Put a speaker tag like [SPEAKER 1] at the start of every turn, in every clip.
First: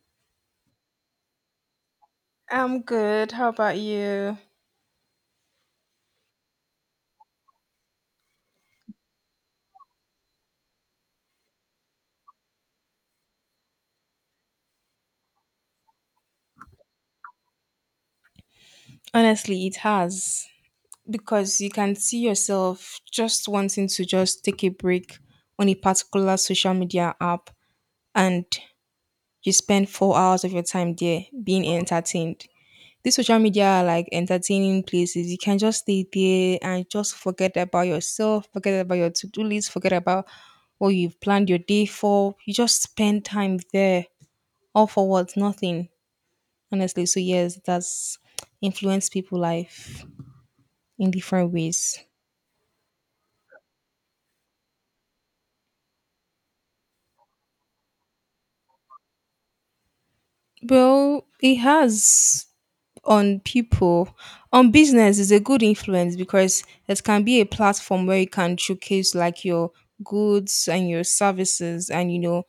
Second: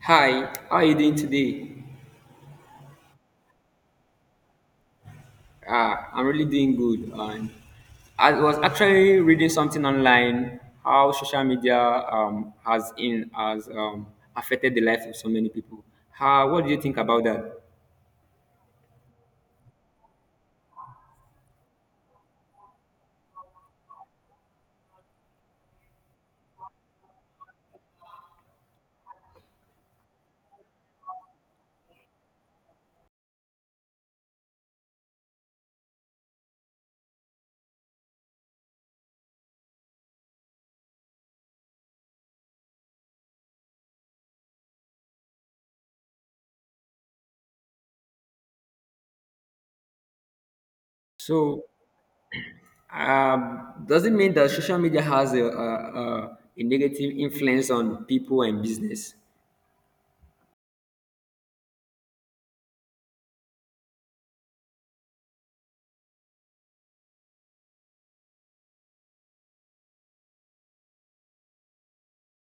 [SPEAKER 1] Hi, how are you doing today?
[SPEAKER 2] I'm good. How about you?
[SPEAKER 1] I'm really doing good. And I was actually reading something online how social media has affected the life of so many people. How, what do you think about that?
[SPEAKER 2] Honestly, it has because you can see yourself just wanting to just take a break on a particular social media app and you spend 4 hours of your time there being entertained. These social media are like entertaining places. You can just stay there and just forget about yourself, forget about your to do list, forget about what you've planned your day for. You just spend time there. All for what? Nothing, honestly. So yes, that's influenced people' life in different
[SPEAKER 1] So,
[SPEAKER 2] ways.
[SPEAKER 1] um, does it mean that social media has a negative influence on people and business?
[SPEAKER 2] Well, it has on people. On business is a good influence because it can be a platform where you can showcase like your goods and your services, and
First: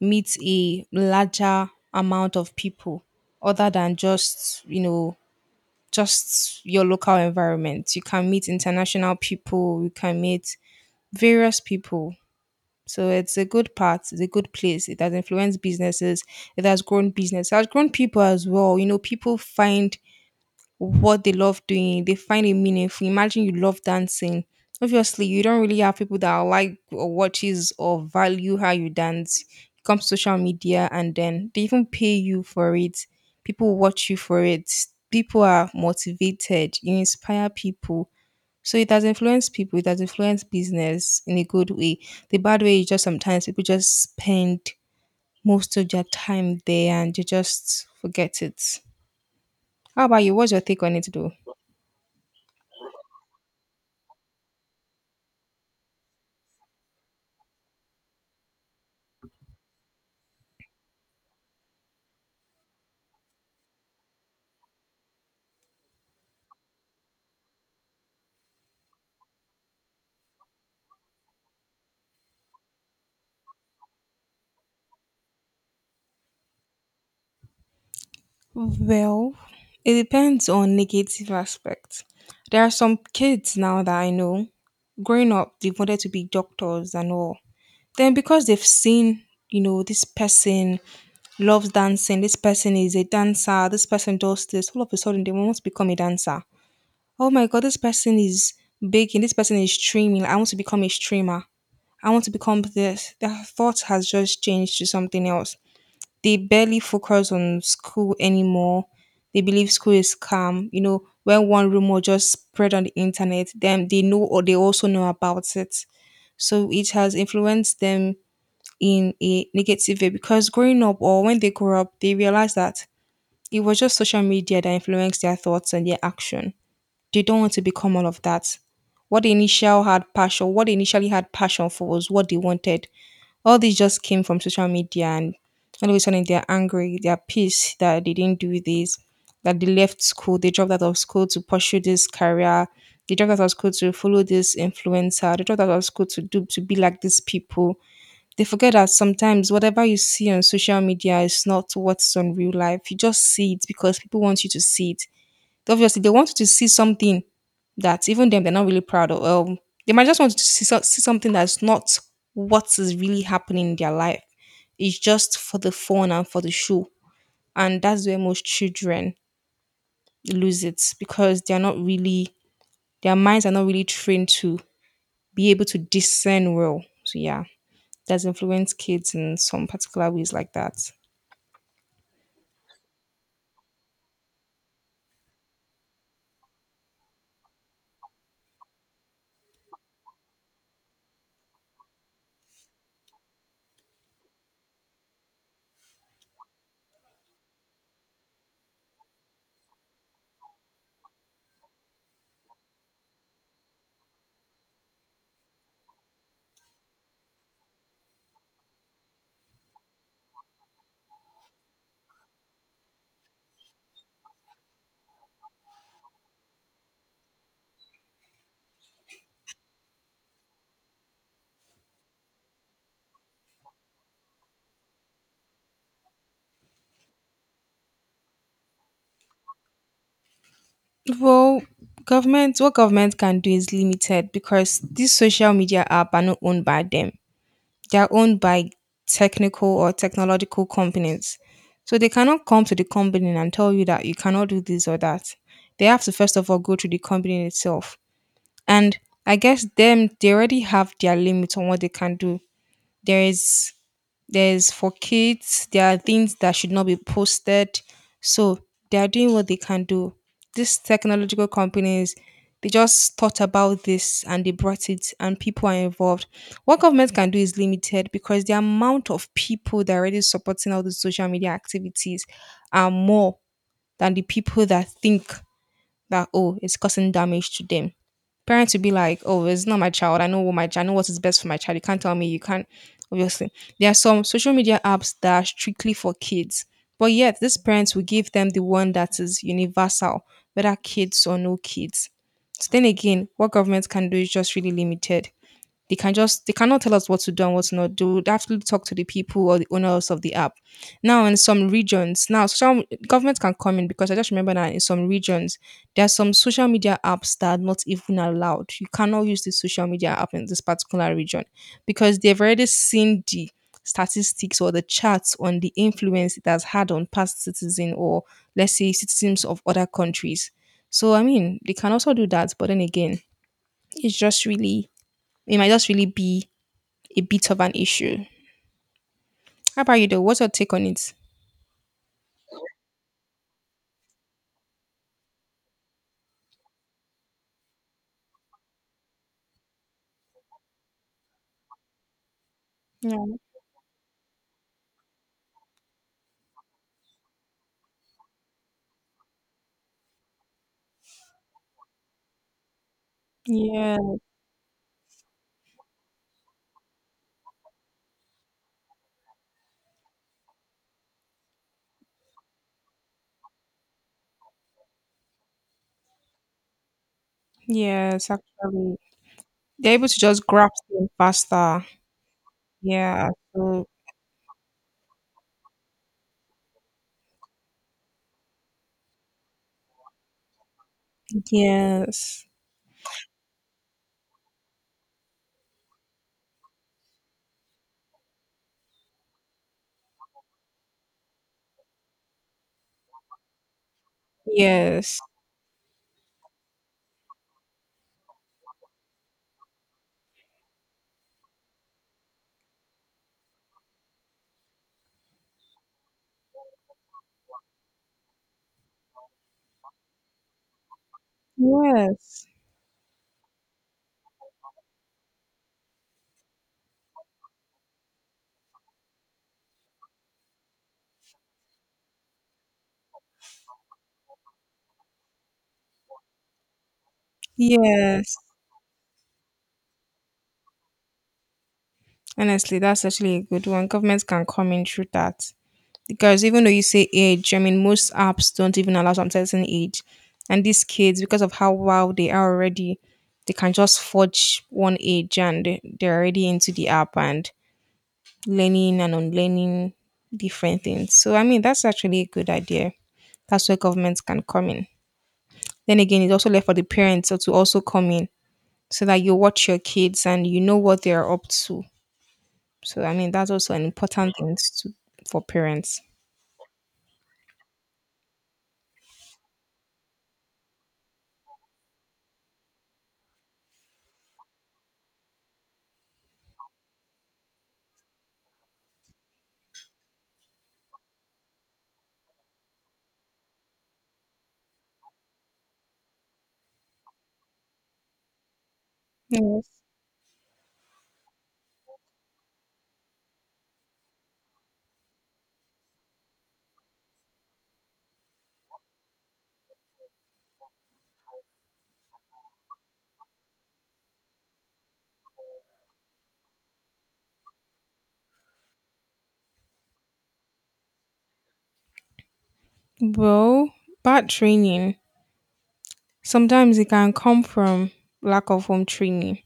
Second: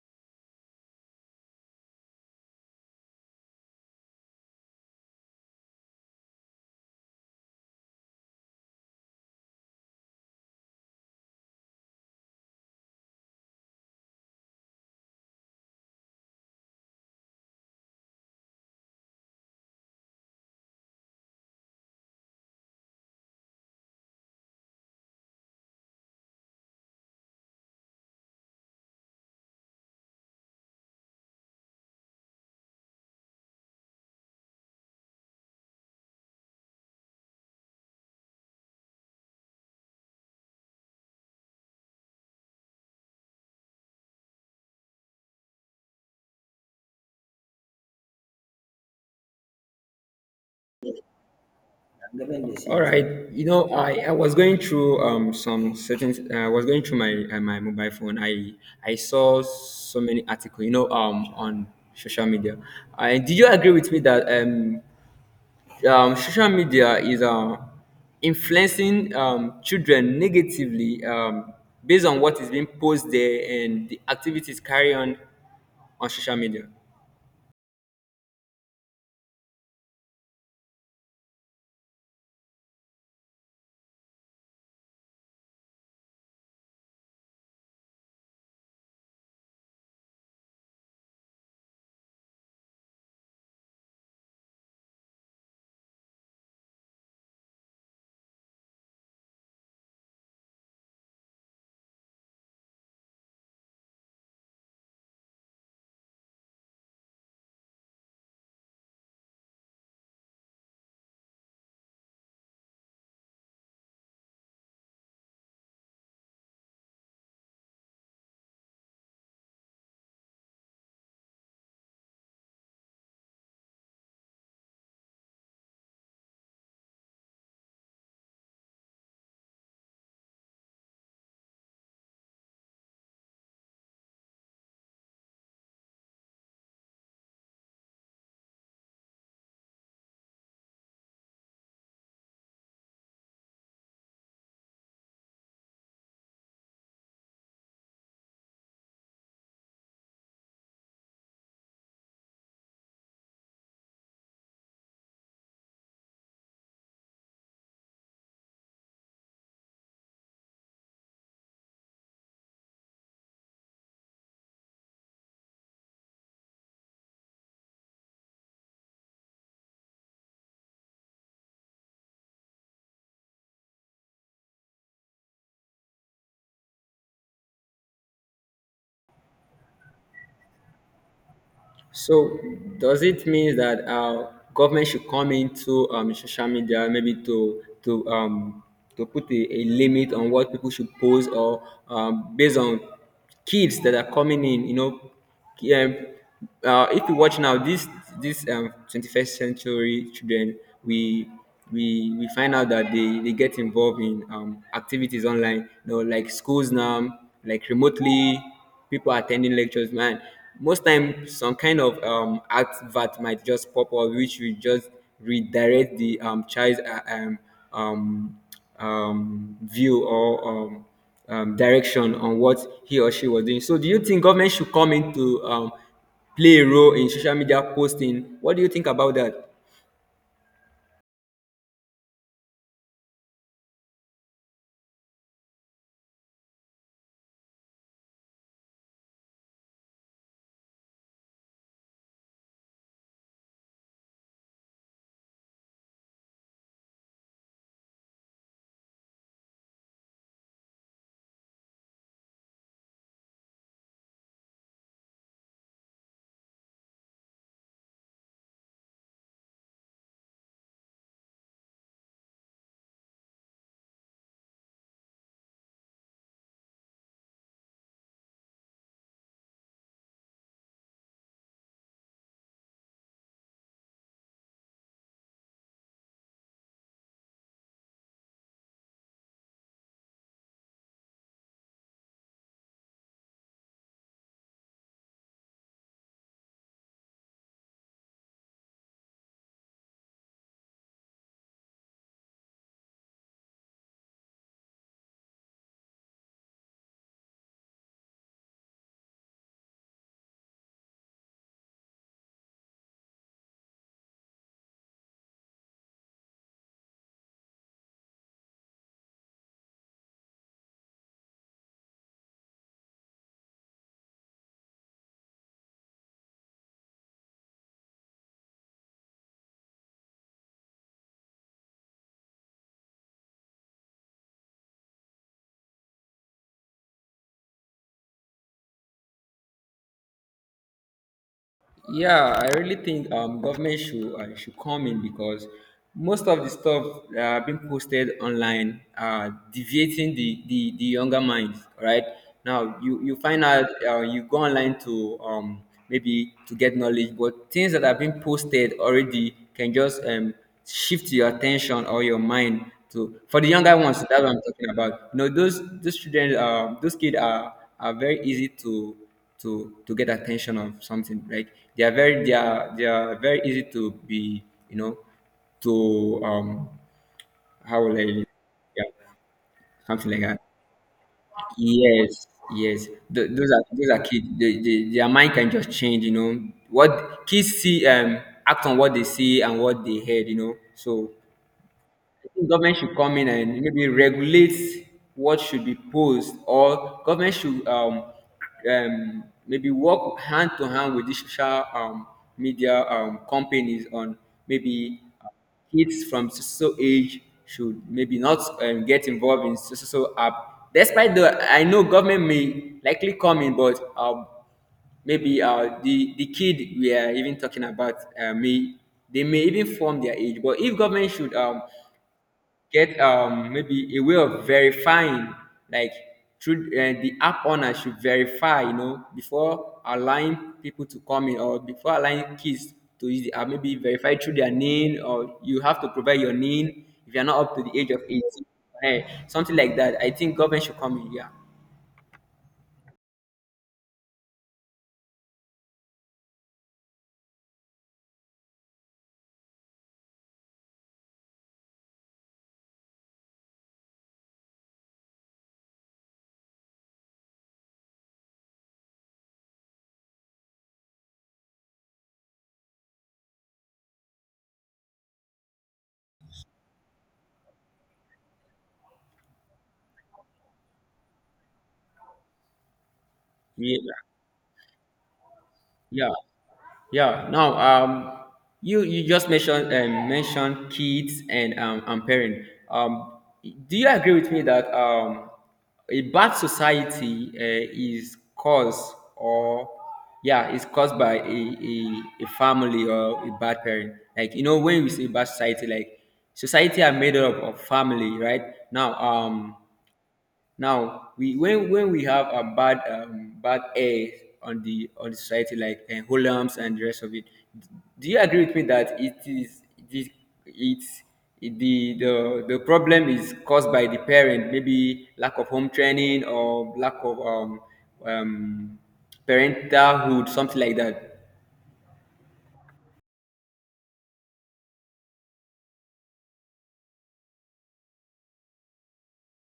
[SPEAKER 2] meet a larger amount of people other than just just your local environment. You can meet international people, you can meet various people. So it's a good part, it's a good place. It has influenced businesses, it has grown business, it has grown people as well. People find what they love doing, they find it meaningful. Imagine you love dancing. Obviously, you don't really have people that like or watches or value how you dance. It comes to social media and then they even pay you for it. People watch you for it. People are motivated. You inspire people, so it has influenced people, it has influenced business in a good way. The bad way is just sometimes people just spend most of their time there and you just forget it. How about you? What's your take on it though?
[SPEAKER 1] All right, you know, I was going through some certain I was going through my mobile phone. I saw so many articles, you know, on social media. I did you agree with me that social media is influencing children negatively based on what is being posted there and the activities carried on social media.
[SPEAKER 2] Well, it depends on negative aspects. There are some kids now that I know, growing up, they wanted to be doctors and all. Then because they've seen, this person loves dancing, this person is a dancer, this person does this, all of a sudden they want to become a dancer. Oh my god, this person is baking, this person is streaming. I want to become a streamer. I want to become this. Their thought has just changed to something else. They barely focus on school anymore. They believe school is calm. When one rumor just spread on the internet, then they know or they also know about it. So it has influenced them in a negative way because growing up or when they grow up, they realize that it was just social media that influenced their thoughts and their action. They don't want to become all of that. What they initially had passion for was what they wanted. All this just came from social media, and all of a sudden they're angry, they're pissed that they didn't do this, that they left school, they dropped out of school to pursue this career, they dropped out of school to follow this influencer, they dropped out of school to do to be like these people. They forget that sometimes whatever you see on social media is not what's on real life. You just see it because people want you to see it. Obviously, they want to see something that even them they're not really proud of. They might just want to see something that's not what is really happening in their life. It's just for the fun and for the show, and that's where most children lose it because they're not really their minds are not really trained to be able to discern well. So yeah, that's influence kids in some particular ways like that.
[SPEAKER 1] So does it mean that government should come into social media maybe to to put a limit on what people should post or based on kids that are coming in? You know, yeah, if you watch now, this 21st century children, we we find out that they get involved in activities online, you know, like schools now, like remotely, people attending lectures, man, most time some kind of advert might just pop up which will just redirect the child's um, view or direction on what he or she was doing. So do you think government should come in to play a role in social media posting? What do you think about that?
[SPEAKER 2] Well, government, what government can do is limited because these social media app are not owned by them. They're owned by technical or technological companies. So they cannot come to the company and tell you that you cannot do this or that. They have to first of all go to the company itself. And I guess them they already have their limits on what they can do. There is there's for kids, there are things that should not be posted. So they are doing what they can do. These technological companies, they just thought about this and they brought it, and people are involved. What government can do is limited because the amount of people that are already supporting all the social media activities are more than the people that think that, oh, it's causing damage to them. Parents will be like, oh, it's not my child. I know what is best for my child. You can't tell me. You can't. Obviously, there are some social media apps that are strictly for kids, but yet these parents will give them the one that is universal, whether kids or no kids. So then again, what government can do is just really limited. They cannot tell us what to do and what to not do. They have to talk to the people or the owners of the app. Now in some regions, now some government can come in because I just remember that in some regions there are some social media apps that are not even allowed. You cannot use this social media app in this particular region because they've already seen the statistics or the charts on the influence it has had on past citizen or let's say citizens of other countries. So I mean, they can also do that, but then again, it's just really it might just really be a bit of an issue. How about you though? What's your take on it?
[SPEAKER 1] Yeah, I really think government should come in because most of the stuff that are being posted online are deviating the younger minds, right? Now you
[SPEAKER 2] Yeah.
[SPEAKER 1] find out you go online to maybe to get knowledge, but things that have been posted already can just shift your attention or your mind to for the younger
[SPEAKER 2] Yeah.
[SPEAKER 1] ones. That's what I'm talking about. You know, those children, those kids are very easy to to get attention of something like they are very they are very easy to be, you know, to how will I,
[SPEAKER 2] Yes,
[SPEAKER 1] yeah,
[SPEAKER 2] actually. They're able
[SPEAKER 1] something
[SPEAKER 2] to
[SPEAKER 1] like that,
[SPEAKER 2] just grasp them faster.
[SPEAKER 1] yes, yes.
[SPEAKER 2] Yeah.
[SPEAKER 1] Th- those are
[SPEAKER 2] So
[SPEAKER 1] those are kids, their mind can just change, you know, what kids see act on what they see and what they heard, you know, so I
[SPEAKER 2] yes.
[SPEAKER 1] think government should come in and maybe regulate what should be posed, or government should maybe work hand to hand with the social media companies on maybe
[SPEAKER 2] Yes.
[SPEAKER 1] kids from so so age should maybe not get involved in so so so app. Despite the, I know government may likely come in, but maybe the kid we are even talking about may they may even form their age. But if government should
[SPEAKER 2] Yes.
[SPEAKER 1] get maybe a way of verifying, like through the app owner should verify, you know, before allowing people to come in or before allowing kids to use the app, maybe verify through their name, or you have to provide your name if you're not up to the age of
[SPEAKER 2] Yes.
[SPEAKER 1] 18, eh, something like that. I think government should come in, yeah,
[SPEAKER 2] Honestly, that's actually a good one. Governments can come in through that. Because even though you say age, I mean, most apps don't even allow some certain age. And these kids, because of how wild they are already, they can just forge one age and they're already into the app and learning and unlearning different things. So I mean, that's actually a good idea. That's where governments can come in. Then again, it's also left for the parents so to also come in so that you watch your kids and you know what they are up to. So I mean, that's also
[SPEAKER 1] yeah,
[SPEAKER 2] an important thing to, for parents.
[SPEAKER 1] yeah. Yeah. Now, you you just mentioned mentioned kids and parent. Do you agree with me that a bad society is caused or yeah is caused by a, a family or a bad parent? Like, you know, when we say bad society, like society are made up of family, right? Now,
[SPEAKER 2] Yes.
[SPEAKER 1] now, we when we have a bad air on the society like Holmes and the rest of it, do you agree with me that it is it's it- the problem is caused by the parent, maybe lack of home training or lack of um, parentalhood, something like that.
[SPEAKER 2] Well, bad training sometimes it can come from lack of home training.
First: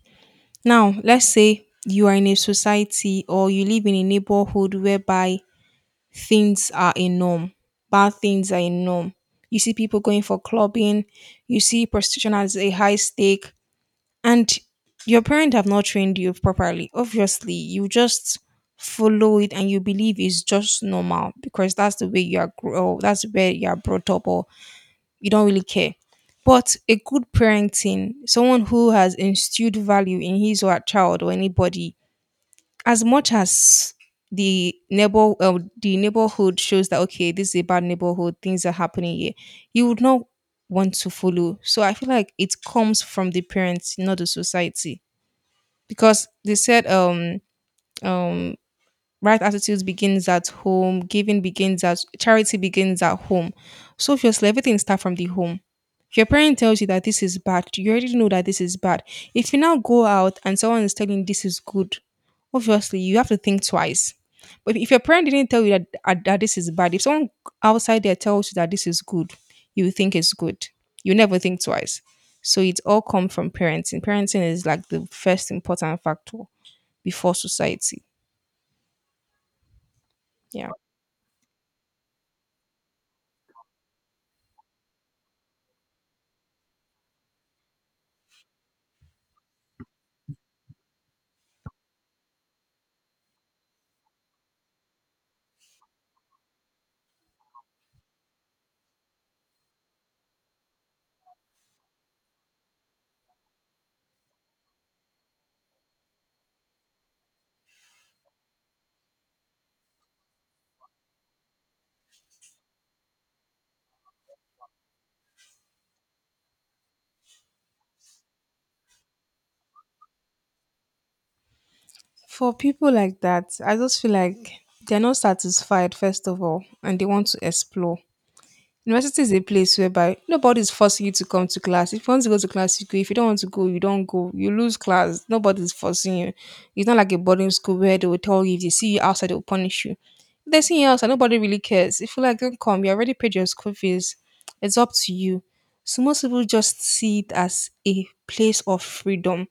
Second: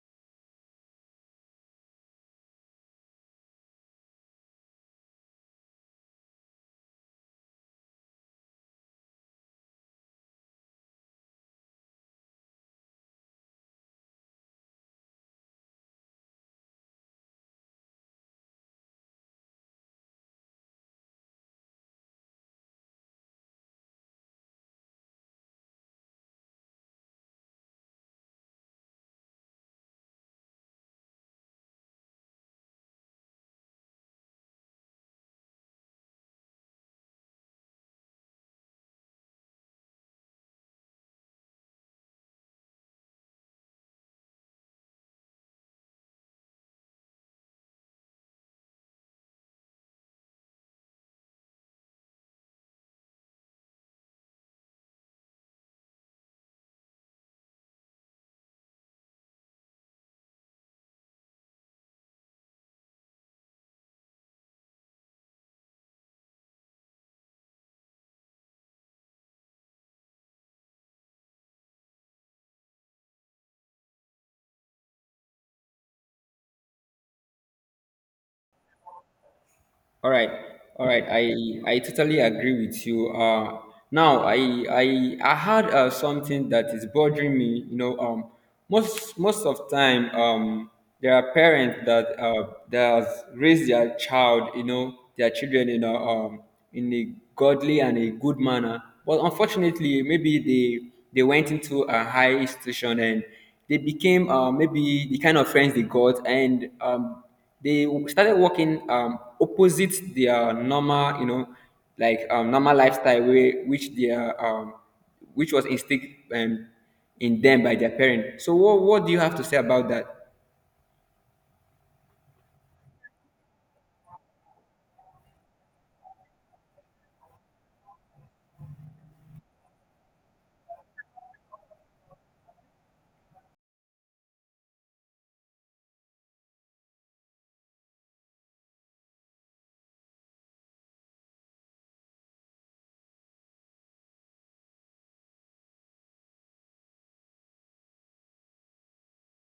[SPEAKER 2] Now, let's say you are in a society or you live in a neighborhood whereby things are a norm. Bad things are a norm. You see people going for clubbing, you see prostitution as a high stake, and your parents have not trained you properly. Obviously, you just follow it and you believe it's just normal because that's where you are brought up, or you don't really care. But a good parenting, someone who has instilled value in his or her child or anybody, as much as the neighborhood shows that, okay, this is a bad neighborhood, things are happening here, you would not want to follow. So I feel like it comes from the parents, not the society, because they said um right attitudes begins at home. Giving begins at Charity begins at home. So obviously everything starts from the home. If your parent tells you that this is bad, you already know that this is bad. If you now go out and someone is telling you this is good, obviously you have to think twice. But if your parent didn't tell you that this is bad, if someone outside there tells you that this is good, you think it's good. You never think twice. So it all comes from parenting. Parenting is like the first important factor before society.
[SPEAKER 1] All right,
[SPEAKER 2] Yeah.
[SPEAKER 1] all right. I totally agree with you. Now I I had something that is bothering me. You know, most of time, there are parents that that has raised their child. You know, their children. You know, in a godly and a good manner. But unfortunately, maybe they went into a high institution and they became maybe the kind of friends they got, and they started working opposite their normal, you know, like normal lifestyle, way, which their which was instilled um, in them by their parent. So, what do you have to say about that?
[SPEAKER 2] For people like that, I just feel like they're not satisfied, first of all, and they want to explore. University is a place whereby nobody's forcing you to come to class. If you want to go to class, you go. If you don't want to go, you don't go. You lose class. Nobody's forcing you. It's not like a boarding school where they will tell you if they see you outside, they will punish you. If they see you outside, nobody really cares. If you like, don't come. You already paid your school fees. It's up to you. So most people just see it as a place of freedom.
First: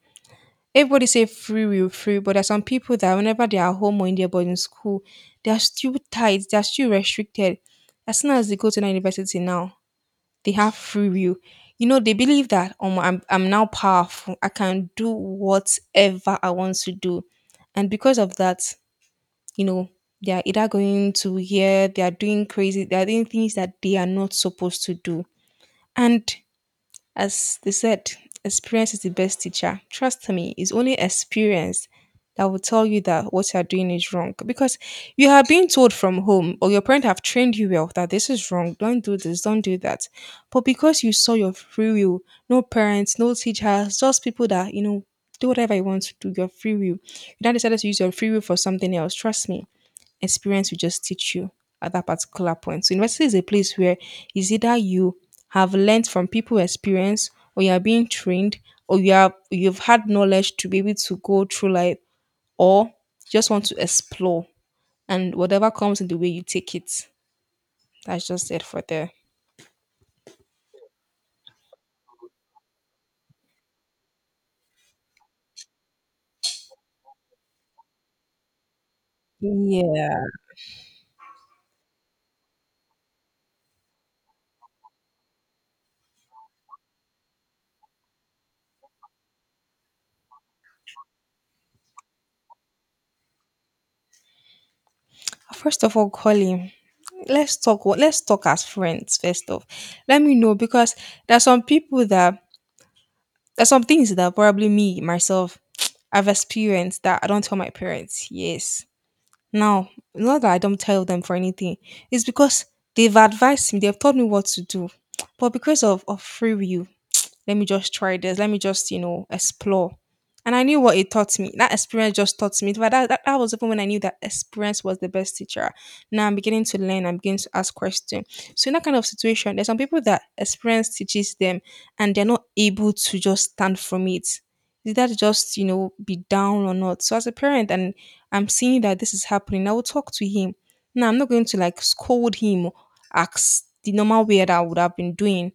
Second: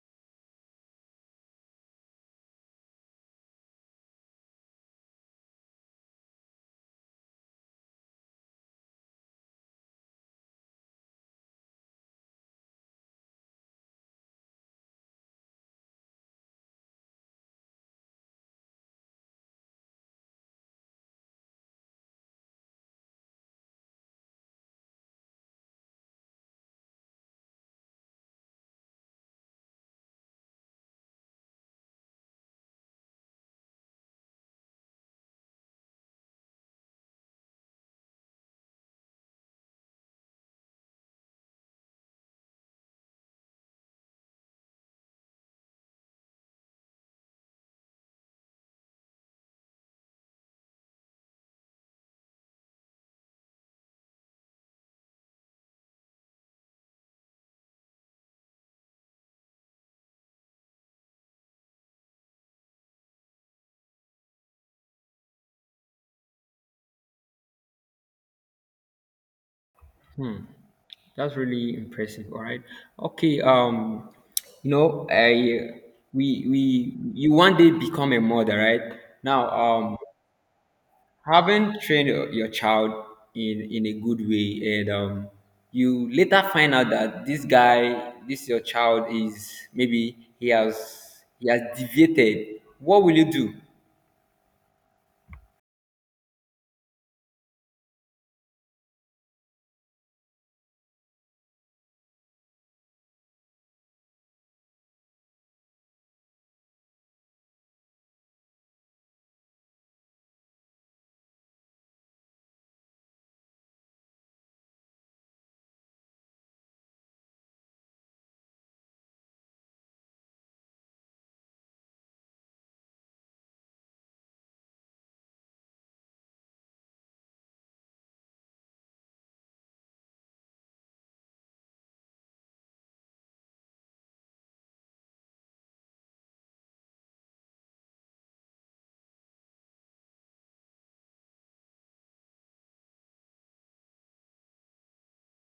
[SPEAKER 2] Everybody say free will, free, but there's some people that whenever they are home or in their boarding school, they are still tight, they are still restricted. As soon as they go to the university now, they have free will. They believe that I'm now powerful. I can do whatever I want to do. And because of that, you know, they are either going to here, they are doing crazy, they are doing things that they are not supposed to do. And as they said, experience is the best teacher. Trust me, it's only experience that will tell you that what you are doing is wrong because you have been told from home, or your parents have trained you well that this is wrong. Don't do this, don't do that. But because you saw your free will, no parents, no teachers, just people that, you know, do whatever you want to do, your free will. You now decided to use your free will for something else. Trust me, experience will just teach you at that particular point. So university is a place where it's either you have learned from people experience, or you are being trained, or you've had knowledge to be able to go through life, or just want to explore and whatever comes in the way you take it. That's just it for there.
[SPEAKER 1] That's really impressive. All right. Okay. You know, I we you one day become a mother, right? Now,
[SPEAKER 2] Yeah.
[SPEAKER 1] having trained your child in a good way, and you later find out that this guy, this your child, is maybe he has deviated. What will you do?
[SPEAKER 2] First of all, Colin, let's talk. What Let's talk as friends. First off, let me know, because there's some people that there's some things that probably me myself I've experienced that I don't tell my parents. Yes. Now, not that I don't tell them for anything. It's because they've advised me, they've told me what to do. But because of free will, let me just try this. Let me just, you know, explore. And I knew what it taught me. That experience just taught me. But that was even when I knew that experience was the best teacher. Now I'm beginning to learn. I'm beginning to ask questions. So in that kind of situation, there's some people that experience teaches them and they're not able to just stand from it. Is that just, you know, be down or not? So as a parent, and I'm seeing that this is happening, I will talk to him. Now I'm not going to like scold him or ask the normal way that I would have been doing.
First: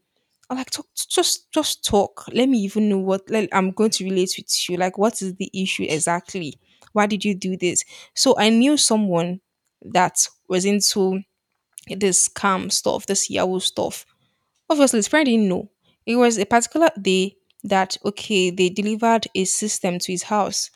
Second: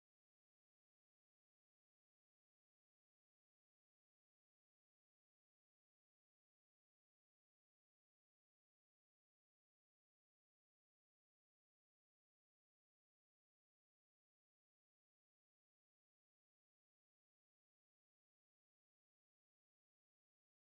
[SPEAKER 2] I'm like talk just talk. Let me even know what like, I'm going to relate with you. Like what is the issue exactly? Why did you do this? So I knew someone that was into this scam stuff, this Yahoo stuff. Obviously, his friend didn't know. It was a particular day that, okay, they delivered a system to his house.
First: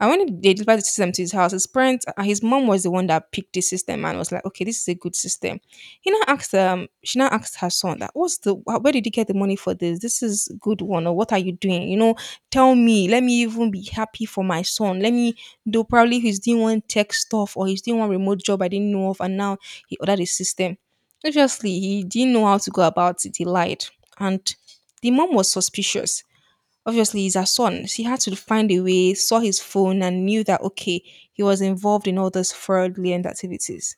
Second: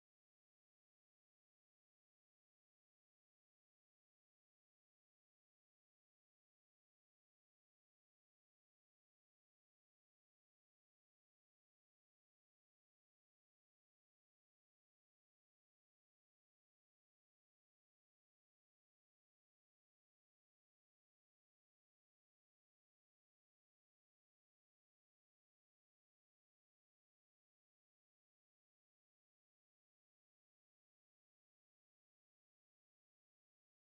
[SPEAKER 2] And when they delivered the system to his house, his parents, his mom was the one that picked the system and was like, okay, this is a good system. He now asked, she now asked her son that, what's the, where did you get the money for this? This is good one, or what are you doing? You know, tell me, let me even be happy for my son. Let me do probably he's doing one tech stuff, or he's doing one remote job I didn't know of, and now he ordered a system. Obviously, he didn't know how to go about it. He lied. And the mom was suspicious. Obviously, he's her son. She had to find a way, saw his phone, and knew that, okay, he was involved in all those fraudulent activities.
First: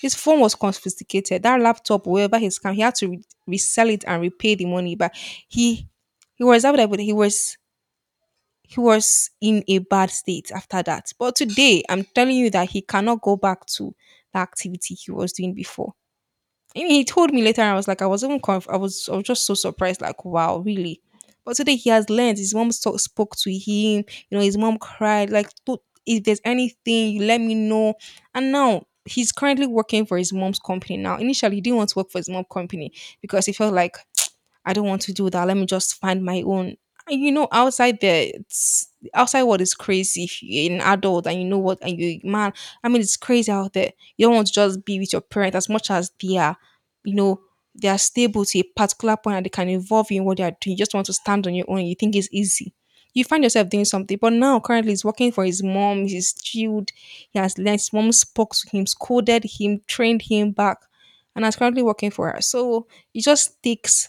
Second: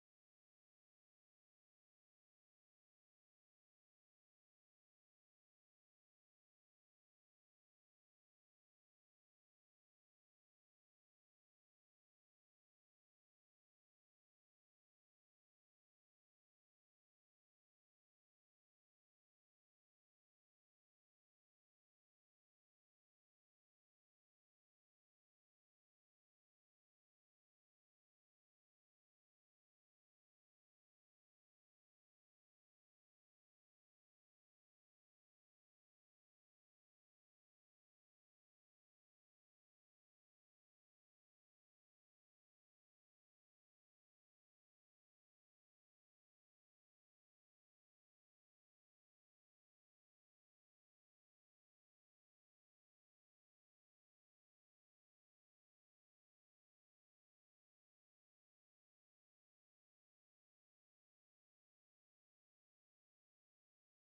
[SPEAKER 2] His phone was confiscated. That laptop, wherever his scam, he had to resell it and repay the money. But He he was out there, but he was in a bad state after that. But today, I'm telling you that he cannot go back to the activity he was doing before. I mean, he told me later, and I was like, I was even I was just so surprised, like, wow, really. But today he has learned. His mom spoke to him. You know, his mom cried. Like, "Don't- if there's anything, you let me know." And now he's currently working for his mom's company. Now, initially, he didn't want to work for his mom's company because he felt like I don't want to do that. Let me just find my own. And you know, outside there, it's outside what is crazy. If you're an adult and you know what, and you man, I mean, it's crazy out there. You don't want to just be with your parents as much as they are, you know, they are stable to a particular point and they can involve you in what they are doing. You just want to stand on your own. You think it's easy. You find yourself doing something, but now currently he's working for his mom. He's chilled. He has learned. His mom spoke to him, scolded him, trained him back, and is currently working for her. So it just takes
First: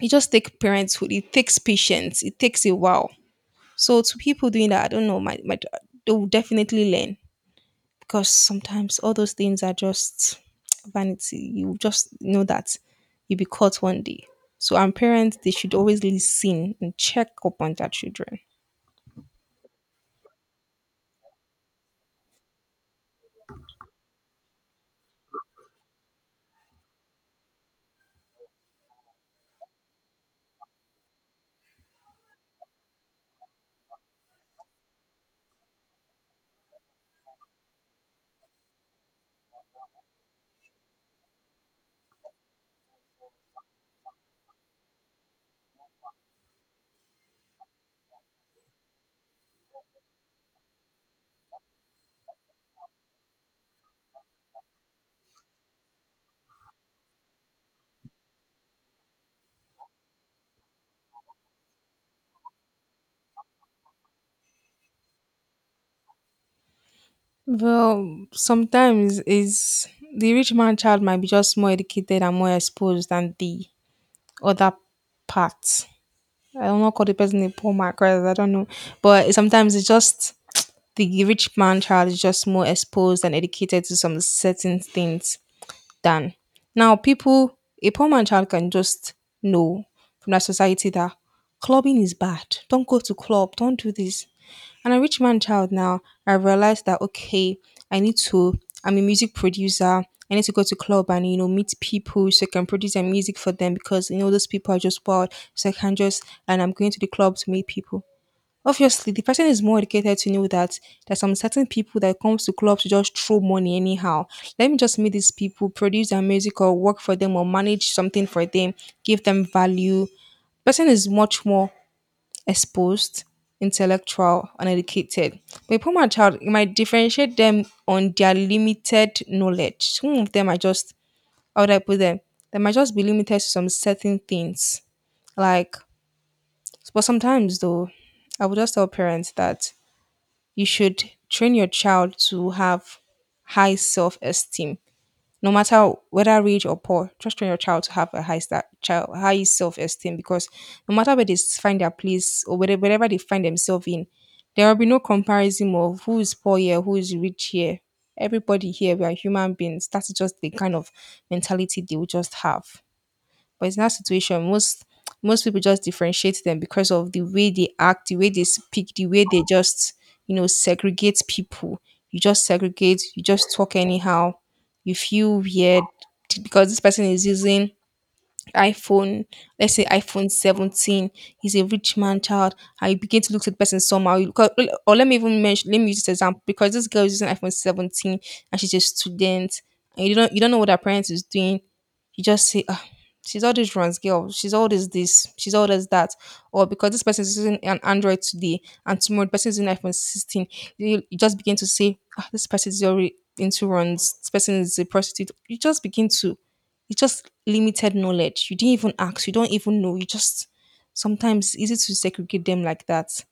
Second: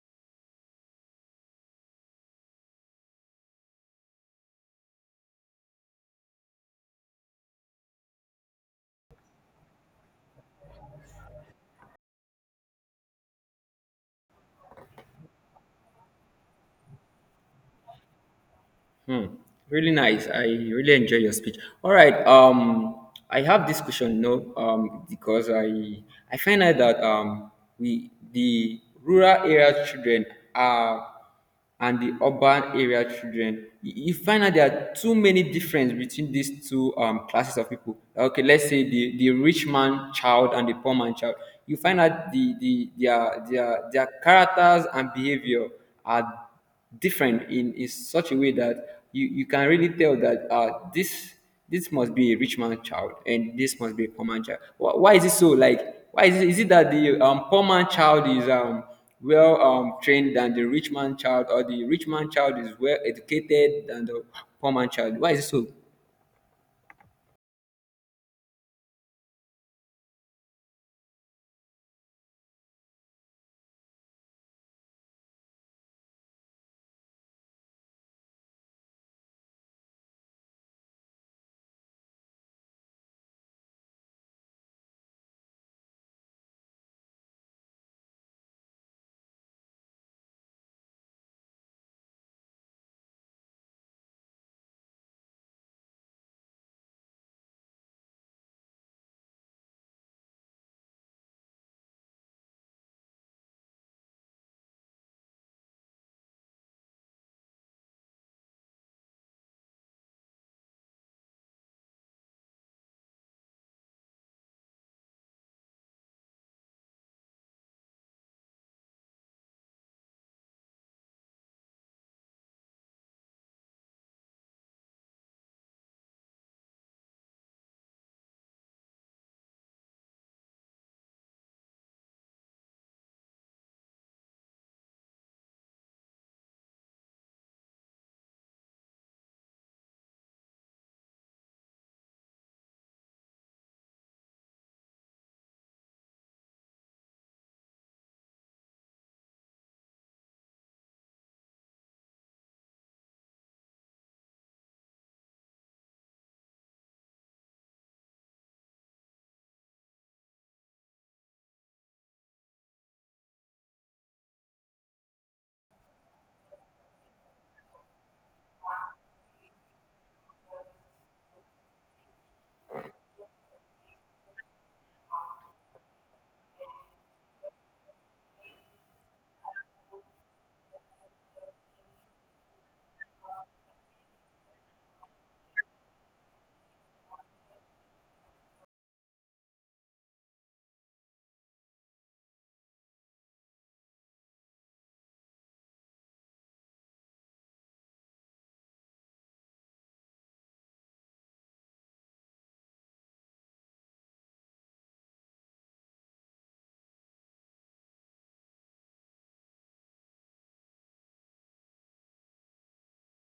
[SPEAKER 2] parenthood, it takes patience, it takes a while. So to people doing that, I don't know, my they will definitely learn, because sometimes all those things are just vanity. You just know that you'll be caught one day. So, and parents, they should always listen and check up on their children.
[SPEAKER 1] Hmm. Really nice. I really enjoy your speech. All right. I have this question, no, because I find out that we the rural area children are and the urban area children. You find out there are too many difference between these two classes of people. Like, okay, let's say the rich man child and the poor man child. You find out their characters and behavior are different in such a way that you can really tell that this this must be a rich man child and this must be a poor man child. Why is it so? Like, why is it that the poor man child is well trained than the rich man child, or the rich man child is well educated than the poor man child? Why is it so?
[SPEAKER 2] Well, sometimes is the rich man child might be just more educated and more exposed than the other part. I don't know, call the person a poor man, 'cause I don't know. But sometimes it's just the rich man child is just more exposed and educated to some certain things than now people a poor man child can just know from that society that clubbing is bad. Don't go to club, don't do this. And a rich man child now, I realized that okay, I need to I'm a music producer. I need to go to club and you know meet people so I can produce their music for them, because you know those people are just wild. So I can just and I'm going to the club to meet people. Obviously, the person is more educated to know that there's some certain people that comes to clubs to just throw money anyhow. Let me just meet these people, produce their music or work for them or manage something for them, give them value. Person is much more exposed, intellectual, and educated. But a poor man child, it might differentiate them on their limited knowledge. Some of them are just how would I put them? They might just be limited to some certain things. Like but sometimes though, I would just tell parents that you should train your child to have high self esteem, no matter whether rich or poor. Just train your child to have a high start, child high self esteem, because no matter where they find their place or whether wherever they find themselves in, there will be no comparison of who is poor here, who is rich here. Everybody here, we are human beings. That's just the kind of mentality they will just have. But it's that situation, most people just differentiate them because of the way they act, the way they speak, the way they just, you know, segregate people. You just segregate, you just talk anyhow. You feel weird because this person is using iPhone, let's say iPhone 17, he's a rich man child, and you begin to look at the person somehow. You, 'cause- or let me even mention, let me use this example because this girl is using iPhone 17 and she's a student, and you don't know what her parents is doing. You just say, ah, she's all this runs girl, she's all this, she's all this that, or because this person is using an Android today and tomorrow the person is using iPhone 16, you just begin to say, ah, this person is already into runs, this person is a prostitute. You just begin to it's just limited knowledge. You didn't even ask. You don't even know. You just sometimes it's easy to segregate them like that.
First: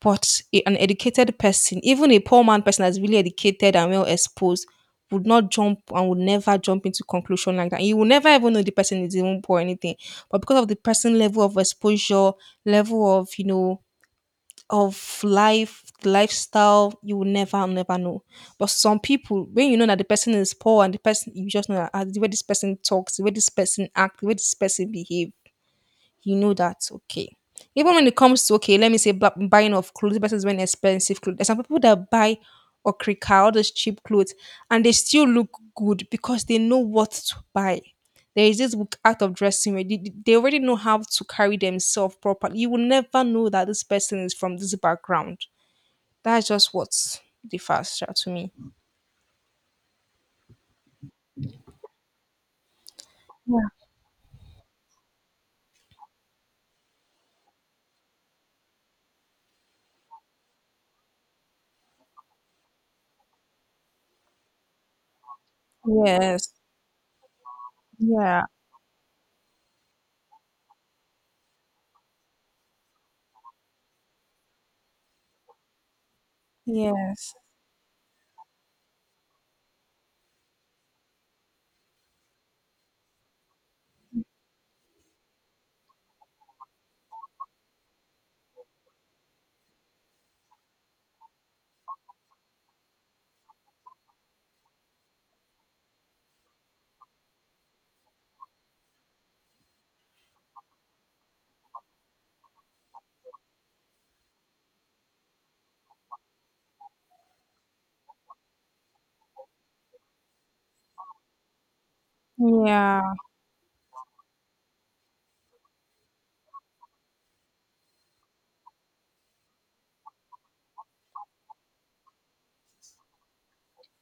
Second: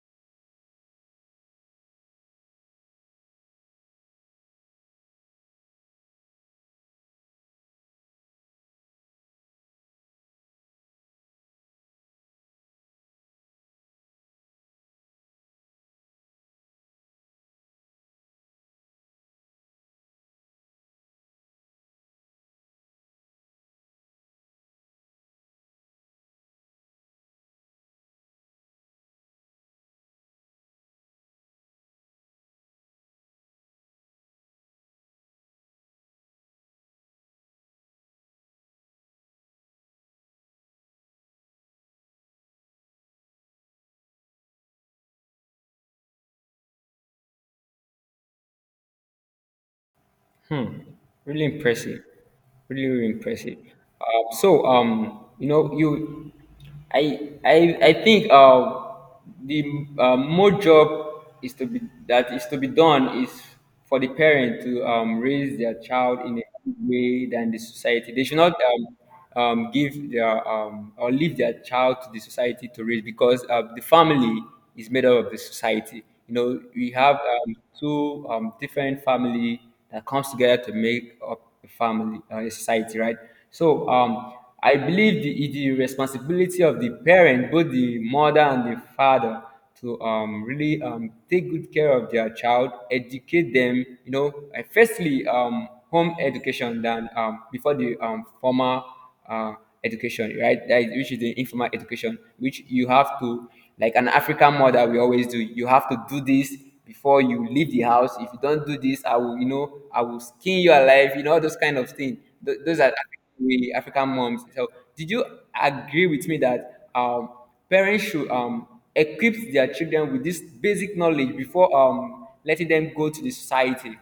[SPEAKER 2] But an educated person, even a poor man person that's really educated and well exposed, would not jump and would never jump into conclusion like that. You will never even know the person is even poor or anything. But because of the person level of exposure, level of you know of life, lifestyle, you will never know. But some people, when you know that the person is poor and the person, you just know that ah, the way this person talks, the way this person acts, the way this person behave, you know that's okay. Even when it comes to okay, let me say buying of clothes versus wearing expensive clothes. There's some people that buy or cricka all those cheap clothes, and they still look good because they know what to buy. There is this book, Art of Dressing, where they already know how to carry themselves properly. You will never know that this person is from this background. That's just what differs sha, to me.
[SPEAKER 1] Hmm. Really impressive. Really, really impressive. So, you know, I think the more job is to be that is to be done is for the parent to raise their child in a
[SPEAKER 2] Yes.
[SPEAKER 1] good way than the society. They should
[SPEAKER 2] Yeah.
[SPEAKER 1] not. Give their or leave their child to the society to raise because the family is made up of the society. You know, we have
[SPEAKER 2] Yes.
[SPEAKER 1] two different family that comes together to make up a family, a society, right? So I believe the responsibility of the parent, both the mother and the father, to really take good care of their child, educate them. You know, firstly, home education than before the formal uh, education, right? That is, which is the informal education, which you have to, like an African mother, we always do. You have to do this before you leave the house. If you don't do this, I will, you know, I will skin you alive. You know, those kind of things. Those are African,
[SPEAKER 2] Yeah.
[SPEAKER 1] African moms. So, did you agree with me that parents should equip their children with this basic knowledge before letting them go to the society?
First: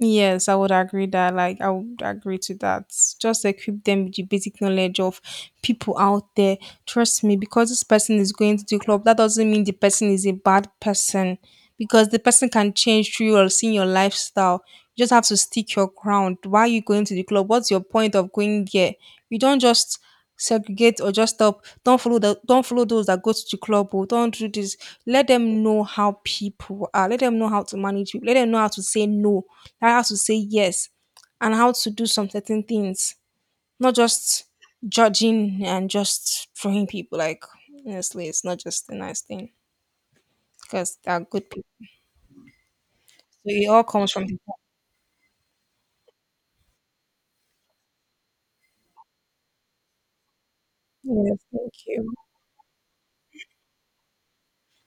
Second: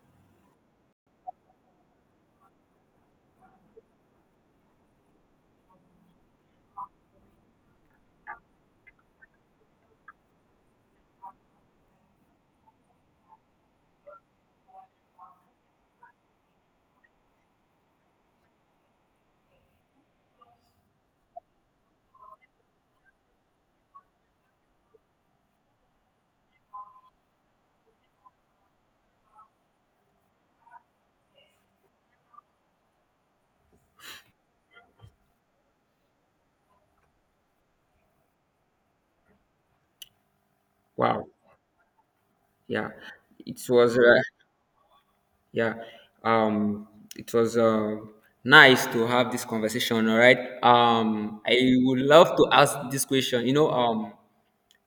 [SPEAKER 2] Yes, I would agree that. Like, I would agree to that. Just equip them with the basic knowledge of people out there, trust me, because this person is going to the club, that doesn't mean the person is a bad person. Because the person can change through your seeing your lifestyle. You just have to stick your ground. Why are you going to the club? What's your point of going there? You don't just segregate or just stop. Don't follow those that go to the club or don't do this. Let them know how people are. Let them know how to manage people. Let them know how to say no, how to say yes, and how to do some certain things, not just judging and just throwing people. Like, honestly, it's not just a nice thing, because they are
[SPEAKER 1] Wow.
[SPEAKER 2] good people.
[SPEAKER 1] Yeah.
[SPEAKER 2] So
[SPEAKER 1] It
[SPEAKER 2] it all
[SPEAKER 1] was
[SPEAKER 2] comes from the heart.
[SPEAKER 1] yeah, um, it was nice to have this conversation. All right,
[SPEAKER 2] Yes, thank
[SPEAKER 1] I would
[SPEAKER 2] you.
[SPEAKER 1] love to ask this question. You know,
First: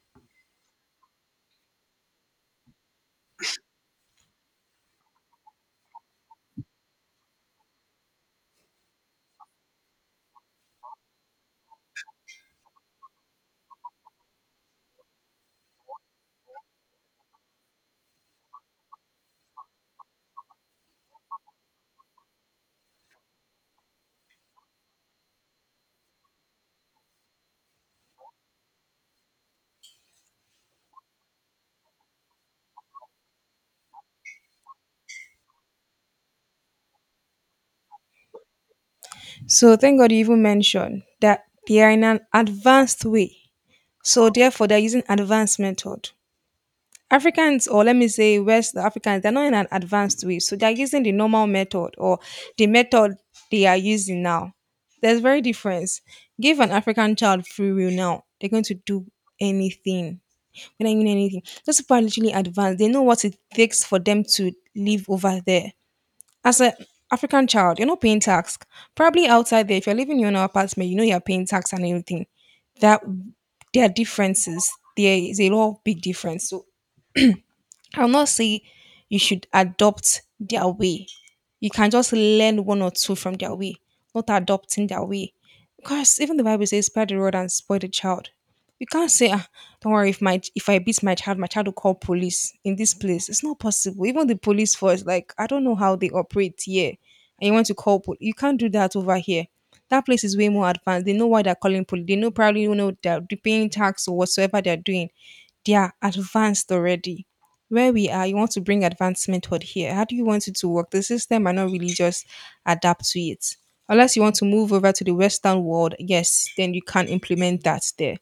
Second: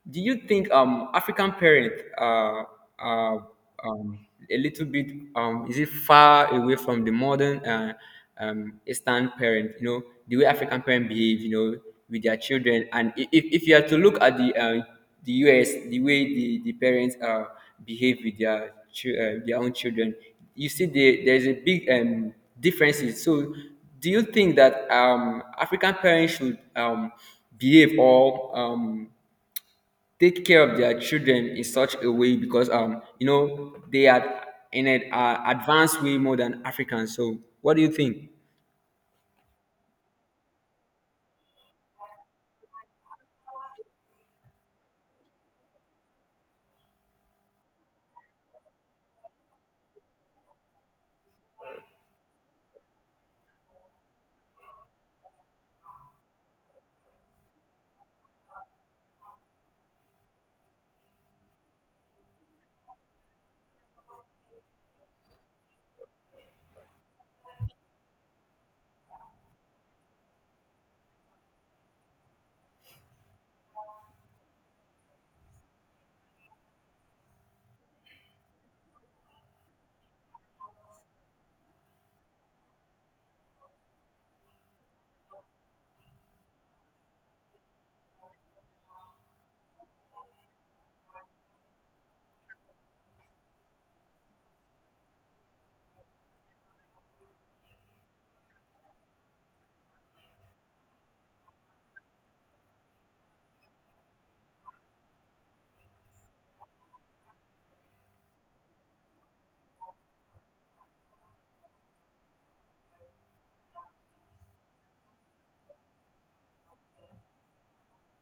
[SPEAKER 1] do you think African parents are um, a little bit is it far away from the modern Eastern parent? You know, the way African parents behave, you know, with their children, and if you are to look at the US, the way the parents behave with their their own children, you see the, there's a big differences. So do you think that African parents should behave or take care of their children in such a way because you know they are in an advanced way more than Africans. So what do you think?
[SPEAKER 2] So thank God you even mentioned that they are in an advanced way, so therefore they're using advanced method. Africans, or let me say West Africans, they're not in an advanced way, so they're using the normal method, or the method they are using now. There's very difference. Give an African child free will now, they're going to do anything. They're not even know anything. Those people are literally advanced. They know what it takes for them to live over there. As an African child, you're not paying tax. Probably outside there, if you're living in your own apartment, you know you're paying tax and everything. That, there are differences. There is a lot of big difference. So I'll not say you should adopt their way. You can just learn one or two from their way, not adopting their way. Because even the Bible says, spare the rod and spoil the child. You can't say, ah, don't worry, if I beat my child will call police in this place. It's not possible. Even the police force, like, I don't know how they operate here. And you want to call police. You can't do that over here. That place is way more advanced. They know why they're calling police. They know, probably, you know, they're paying tax or whatsoever they're doing. They are advanced already. Where we are, you want to bring advancement toward here. How do you want it to work? The system might not really just adapt to it. Unless you want to move over to the Western world, yes, then you can implement that there.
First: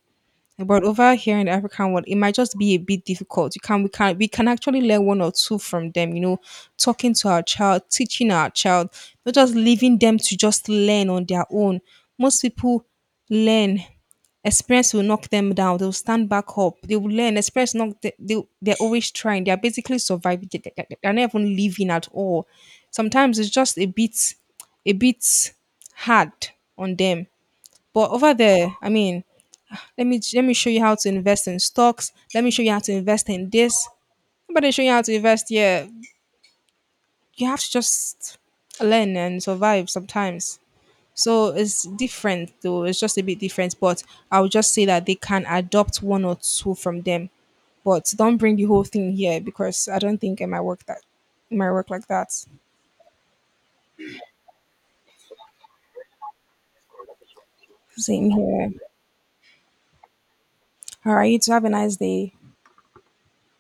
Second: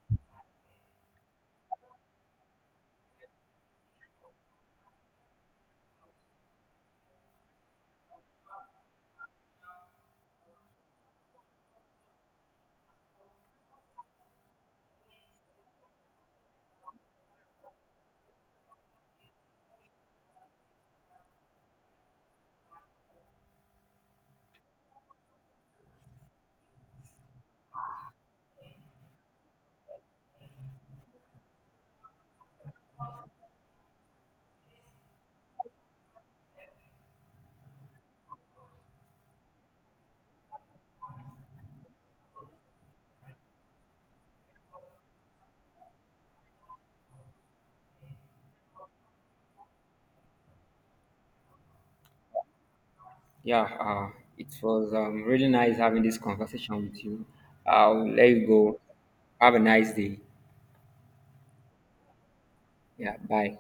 [SPEAKER 2] But over here in the African world, it might just be a bit difficult. You can we can we can actually learn one or two from them, you know, talking to our child, teaching our child, not just leaving them to just learn on their own. Most people learn. Experience will knock them down. They'll stand back up. They will learn. Experience knock they're always trying. They're basically surviving. They're not even living at all. Sometimes it's just a bit hard on them. But over there, I mean, let me show you how to invest in stocks. Let me show you how to invest in this. Nobody show you how to invest. Yeah, you have to just learn and survive sometimes. So it's different though. It's just a bit different, but I would just say that they can adopt one or two from them. But don't bring the whole thing here because I don't think it might work like that.
[SPEAKER 1] Yeah, it was really nice having this conversation with you. I'll let
[SPEAKER 2] Same
[SPEAKER 1] you
[SPEAKER 2] here.
[SPEAKER 1] go. Have a nice day.
[SPEAKER 2] All right, you two have a nice day.
[SPEAKER 1] Yeah, bye.